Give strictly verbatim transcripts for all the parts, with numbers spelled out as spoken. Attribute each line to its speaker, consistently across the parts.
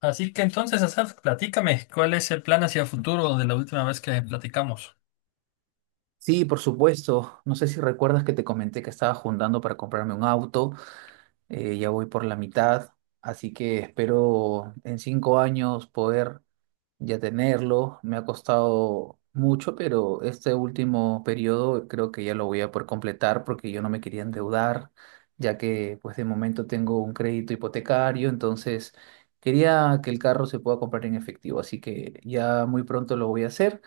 Speaker 1: Así que entonces, Asaf, platícame, ¿cuál es el plan hacia futuro de la última vez que platicamos?
Speaker 2: Sí, por supuesto. No sé si recuerdas que te comenté que estaba juntando para comprarme un auto. Eh, ya voy por la mitad, así que espero en cinco años poder ya tenerlo. Me ha costado mucho, pero este último periodo creo que ya lo voy a poder completar porque yo no me quería endeudar, ya que pues de momento tengo un crédito hipotecario, entonces quería que el carro se pueda comprar en efectivo, así que ya muy pronto lo voy a hacer.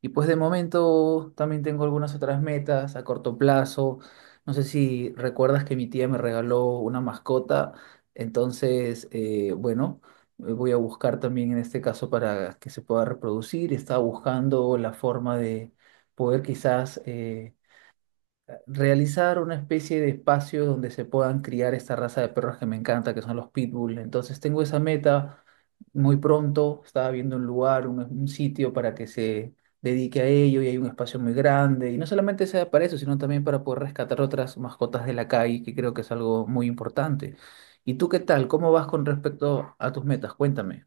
Speaker 2: Y pues de momento también tengo algunas otras metas a corto plazo. No sé si recuerdas que mi tía me regaló una mascota, entonces, eh, bueno, eh, voy a buscar también en este caso para que se pueda reproducir. Estaba buscando la forma de poder quizás eh, realizar una especie de espacio donde se puedan criar esta raza de perros que me encanta, que son los pitbull. Entonces tengo esa meta muy pronto. Estaba viendo un lugar, un, un sitio para que se dedique a ello y hay un espacio muy grande. Y no solamente sea para eso, sino también para poder rescatar otras mascotas de la calle, que creo que es algo muy importante. ¿Y tú qué tal? ¿Cómo vas con respecto a tus metas? Cuéntame.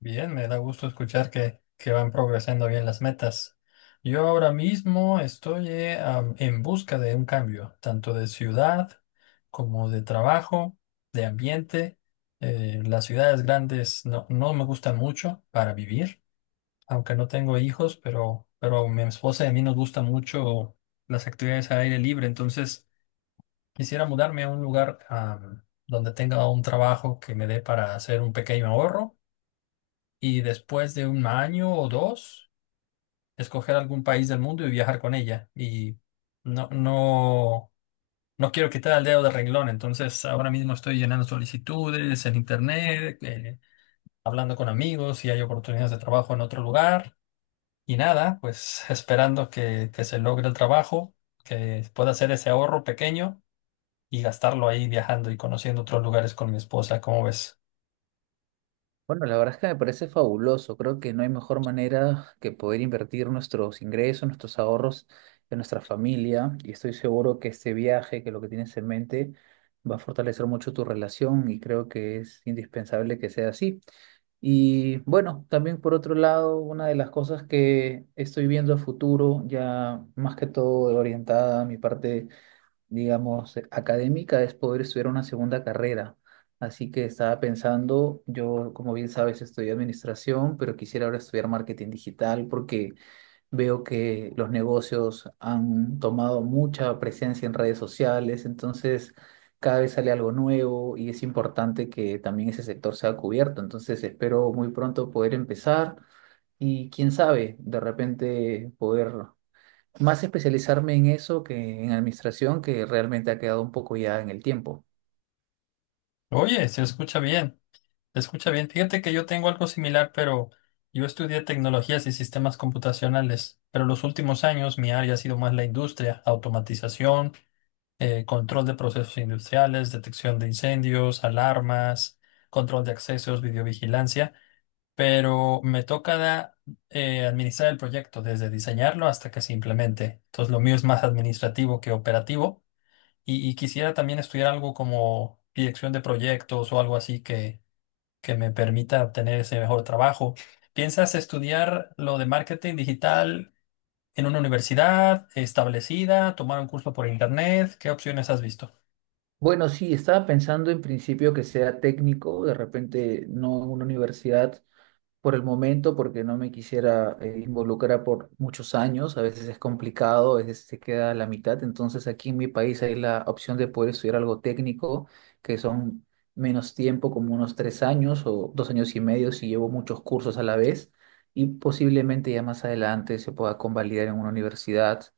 Speaker 1: Bien, me da gusto escuchar que, que van progresando bien las metas. Yo ahora mismo estoy eh, am, en busca de un cambio, tanto de ciudad como de trabajo, de ambiente. Eh, las ciudades grandes no, no me gustan mucho para vivir, aunque no tengo hijos, pero, pero a mi esposa y a mí nos gusta mucho las actividades al aire libre, entonces... Quisiera mudarme a un lugar am, donde tenga un trabajo que me dé para hacer un pequeño ahorro y después de un año o dos, escoger algún país del mundo y viajar con ella. Y no, no, no quiero quitar el dedo del renglón. Entonces ahora mismo estoy llenando solicitudes en internet, eh, hablando con amigos si hay oportunidades de trabajo en otro lugar y nada, pues esperando que, que se logre el trabajo, que pueda hacer ese ahorro pequeño y gastarlo ahí viajando y conociendo otros lugares con mi esposa. ¿Cómo ves?
Speaker 2: Bueno, la verdad es que me parece fabuloso. Creo que no hay mejor manera que poder invertir nuestros ingresos, nuestros ahorros en nuestra familia. Y estoy seguro que este viaje, que lo que tienes en mente, va a fortalecer mucho tu relación y creo que es indispensable que sea así. Y bueno, también por otro lado, una de las cosas que estoy viendo a futuro, ya más que todo orientada a mi parte, digamos, académica, es poder estudiar una segunda carrera. Así que estaba pensando, yo como bien sabes estudié administración, pero quisiera ahora estudiar marketing digital porque veo que los negocios han tomado mucha presencia en redes sociales, entonces cada vez sale algo nuevo y es importante que también ese sector sea cubierto. Entonces espero muy pronto poder empezar y quién sabe, de repente poder más especializarme en eso que en administración, que realmente ha quedado un poco ya en el tiempo.
Speaker 1: Oye, se escucha bien, se escucha bien. Fíjate que yo tengo algo similar, pero yo estudié tecnologías y sistemas computacionales, pero los últimos años mi área ha sido más la industria, automatización, eh, control de procesos industriales, detección de incendios, alarmas, control de accesos, videovigilancia, pero me toca da- eh, administrar el proyecto desde diseñarlo hasta que se implemente. Entonces lo mío es más administrativo que operativo. Y, y quisiera también estudiar algo como dirección de proyectos o algo así que, que me permita obtener ese mejor trabajo. ¿Piensas estudiar lo de marketing digital en una universidad establecida, tomar un curso por internet? ¿Qué opciones has visto?
Speaker 2: Bueno, sí, estaba pensando en principio que sea técnico, de repente no en una universidad, por el momento porque no me quisiera eh, involucrar por muchos años, a veces es complicado, a veces se queda a la mitad, entonces aquí en mi país hay la opción de poder estudiar algo técnico, que son menos tiempo, como unos tres años o dos años y medio si llevo muchos cursos a la vez y posiblemente ya más adelante se pueda convalidar en una universidad.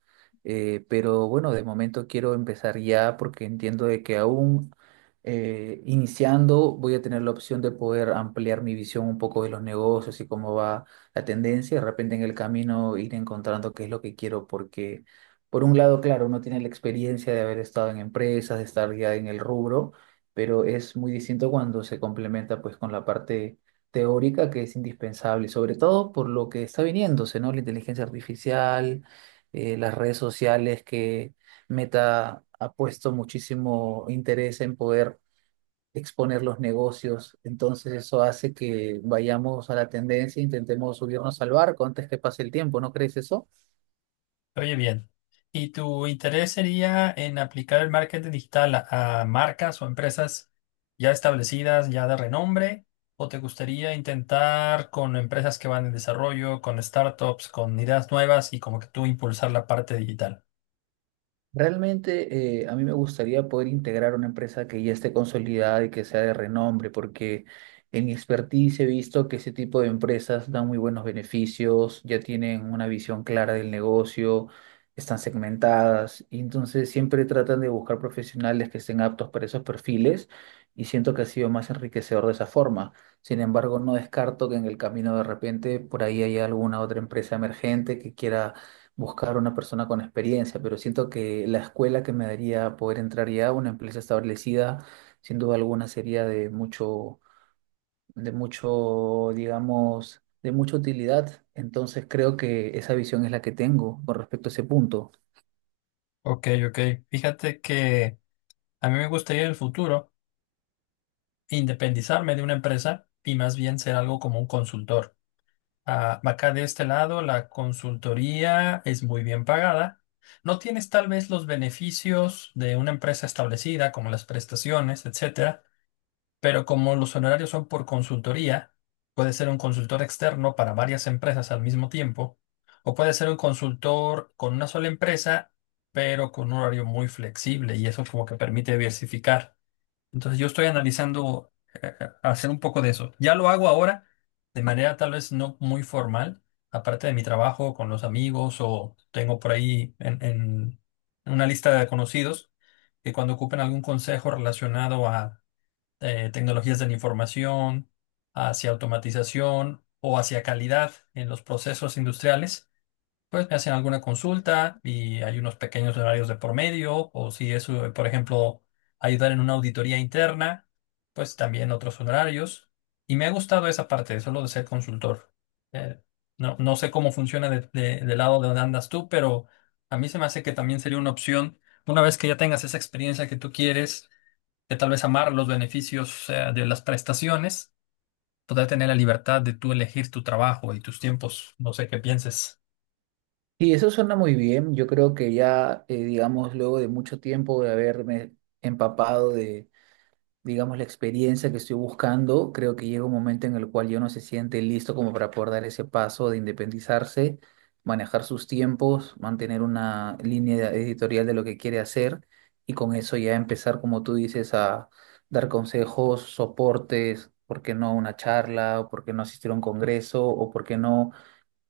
Speaker 2: eh, Pero bueno, de momento quiero empezar ya porque entiendo de que aún eh, iniciando, voy a tener la opción de poder ampliar mi visión un poco de los negocios y cómo va la tendencia. De repente en el camino ir encontrando qué es lo que quiero, porque por un lado, claro, uno tiene la experiencia de haber estado en empresas, de estar ya en el rubro, pero es muy distinto cuando se complementa pues con la parte teórica que es indispensable, sobre todo por lo que está viniéndose, ¿no? La inteligencia artificial, eh, las redes sociales, que Meta ha puesto muchísimo interés en poder exponer los negocios. Entonces eso hace que vayamos a la tendencia, intentemos subirnos al barco antes que pase el tiempo, ¿no crees eso?
Speaker 1: Oye, bien. ¿Y tu interés sería en aplicar el marketing digital a, a marcas o empresas ya establecidas, ya de renombre? ¿O te gustaría intentar con empresas que van en desarrollo, con startups, con ideas nuevas y como que tú impulsar la parte digital?
Speaker 2: Realmente, eh, a mí me gustaría poder integrar una empresa que ya esté consolidada y que sea de renombre, porque en mi expertise he visto que ese tipo de empresas dan muy buenos beneficios, ya tienen una visión clara del negocio, están segmentadas, y entonces siempre tratan de buscar profesionales que estén aptos para esos perfiles y siento que ha sido más enriquecedor de esa forma. Sin embargo, no descarto que en el camino de repente por ahí haya alguna otra empresa emergente que quiera buscar una persona con experiencia, pero siento que la escuela que me daría poder entrar ya a una empresa establecida, sin duda alguna, sería de mucho, de mucho, digamos, de mucha utilidad. Entonces creo que esa visión es la que tengo con respecto a ese punto.
Speaker 1: Ok, ok. Fíjate que a mí me gustaría en el futuro independizarme de una empresa y más bien ser algo como un consultor. Ah, acá de este lado, la consultoría es muy bien pagada. No tienes tal vez los beneficios de una empresa establecida, como las prestaciones, etcétera, pero como los honorarios son por consultoría, puede ser un consultor externo para varias empresas al mismo tiempo, o puede ser un consultor con una sola empresa, pero con un horario muy flexible, y eso como que permite diversificar. Entonces yo estoy analizando eh, eh, hacer un poco de eso. Ya lo hago ahora de manera tal vez no muy formal, aparte de mi trabajo con los amigos, o tengo por ahí en, en una lista de conocidos que cuando ocupen algún consejo relacionado a eh, tecnologías de la información, hacia automatización o hacia calidad en los procesos industriales, pues me hacen alguna consulta y hay unos pequeños horarios de por medio, o si es, eh, por ejemplo, ayudar en una auditoría interna, pues también otros honorarios. Y me ha gustado esa parte, solo de ser consultor. Eh, no, no sé cómo funciona de- de- del lado de donde andas tú, pero a mí se me hace que también sería una opción, una vez que ya tengas esa experiencia que tú quieres, de tal vez amar los beneficios, eh, de las prestaciones, poder tener la libertad de tú elegir tu trabajo y tus tiempos. No sé qué pienses.
Speaker 2: Y eso suena muy bien. Yo creo que ya, eh, digamos, luego de mucho tiempo de haberme empapado, digamos, la experiencia que estoy buscando, creo que llega un momento en el cual yo no se siente listo como para poder dar ese paso de independizarse, manejar sus tiempos, mantener una línea editorial de lo que quiere hacer y con eso ya empezar, como tú dices, a dar consejos, soportes, por qué no una charla, o por qué no asistir a un congreso, o por qué no,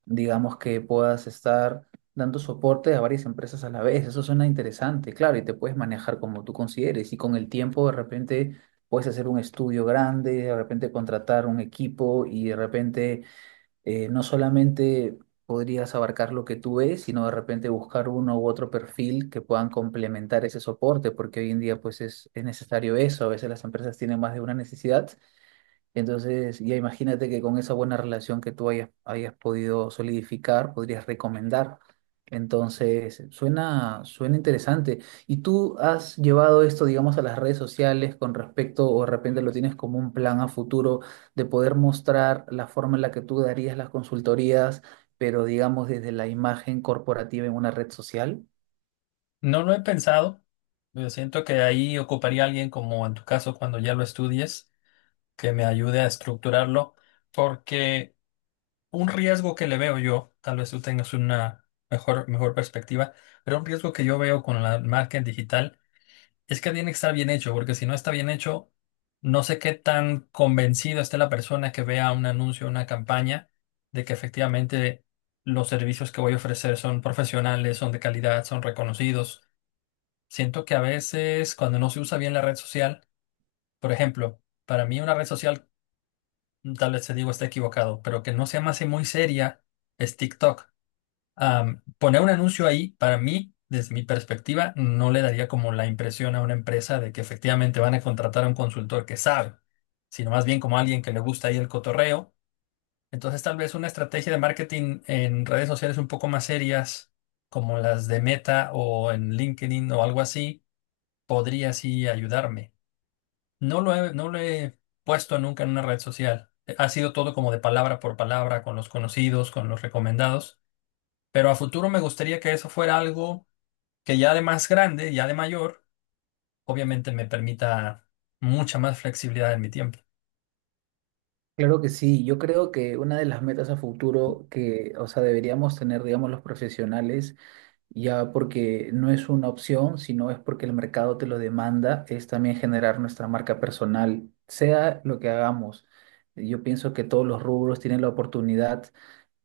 Speaker 2: digamos, que puedas estar dando soporte a varias empresas a la vez. Eso suena interesante, claro, y te puedes manejar como tú consideres. Y con el tiempo, de repente, puedes hacer un estudio grande, de repente contratar un equipo y de repente eh, no solamente podrías abarcar lo que tú ves, sino de repente buscar uno u otro perfil que puedan complementar ese soporte, porque hoy en día pues es, es necesario eso. A veces las empresas tienen más de una necesidad, entonces, ya imagínate que con esa buena relación que tú hayas, hayas podido solidificar, podrías recomendar. Entonces, suena, suena interesante. ¿Y tú has llevado esto, digamos, a las redes sociales con respecto, o de repente lo tienes como un plan a futuro de poder mostrar la forma en la que tú darías las consultorías, pero digamos desde la imagen corporativa en una red social?
Speaker 1: No lo he pensado, pero siento que ahí ocuparía a alguien como en tu caso cuando ya lo estudies, que me ayude a estructurarlo, porque un riesgo que le veo yo, tal vez tú tengas una mejor, mejor perspectiva, pero un riesgo que yo veo con la marca en digital es que tiene que estar bien hecho, porque si no está bien hecho, no sé qué tan convencido esté la persona que vea un anuncio, una campaña, de que efectivamente los servicios que voy a ofrecer son profesionales, son de calidad, son reconocidos. Siento que a veces cuando no se usa bien la red social, por ejemplo, para mí una red social, mm, tal vez te digo está equivocado, pero que no se me hace muy seria, es TikTok. Am, poner un anuncio ahí, para mí, desde mi perspectiva, no le daría como la impresión a una empresa de que efectivamente van a contratar a un consultor que sabe, sino más bien como alguien que le gusta ahí el cotorreo. Entonces, tal vez una estrategia de marketing en redes sociales un poco más serias, como las de Meta o en LinkedIn o algo así, podría sí ayudarme. No lo he, no lo he puesto nunca en una red social. Ha sido todo como de palabra por palabra, con los conocidos, con los recomendados. Pero a futuro me gustaría que eso fuera algo que ya de más grande, ya de mayor, obviamente me permita mucha más flexibilidad en mi tiempo.
Speaker 2: Claro que sí, yo creo que una de las metas a futuro que, o sea, deberíamos tener, digamos, los profesionales, ya porque no es una opción, sino es porque el mercado te lo demanda, es también generar nuestra marca personal, sea lo que hagamos. Yo pienso que todos los rubros tienen la oportunidad,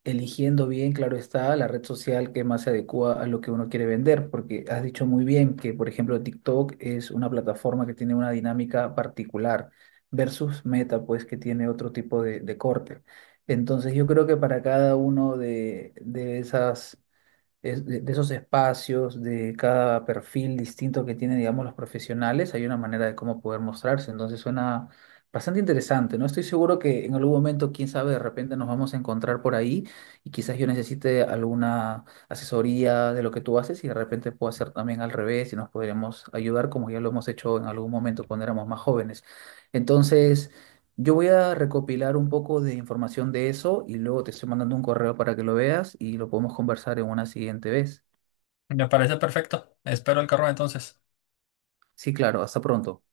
Speaker 2: eligiendo bien, claro está, la red social que más se adecua a lo que uno quiere vender, porque has dicho muy bien que, por ejemplo, TikTok es una plataforma que tiene una dinámica particular versus Meta, pues que tiene otro tipo de, de corte. Entonces yo creo que para cada uno de de esas es- de, de esos espacios, de cada perfil distinto que tienen, digamos, los profesionales, hay una manera de cómo poder mostrarse. Entonces suena bastante interesante, ¿no? Estoy seguro que en algún momento, quién sabe, de repente nos vamos a encontrar por ahí y quizás yo necesite alguna asesoría de lo que tú haces y de repente puedo hacer también al revés y nos podríamos ayudar como ya lo hemos hecho en algún momento cuando éramos más jóvenes. Entonces... Yo voy a recopilar un poco de información de eso y luego te estoy mandando un correo para que lo veas y lo podemos conversar en una siguiente vez.
Speaker 1: Me parece perfecto. Espero el carro entonces.
Speaker 2: Sí, claro, hasta pronto.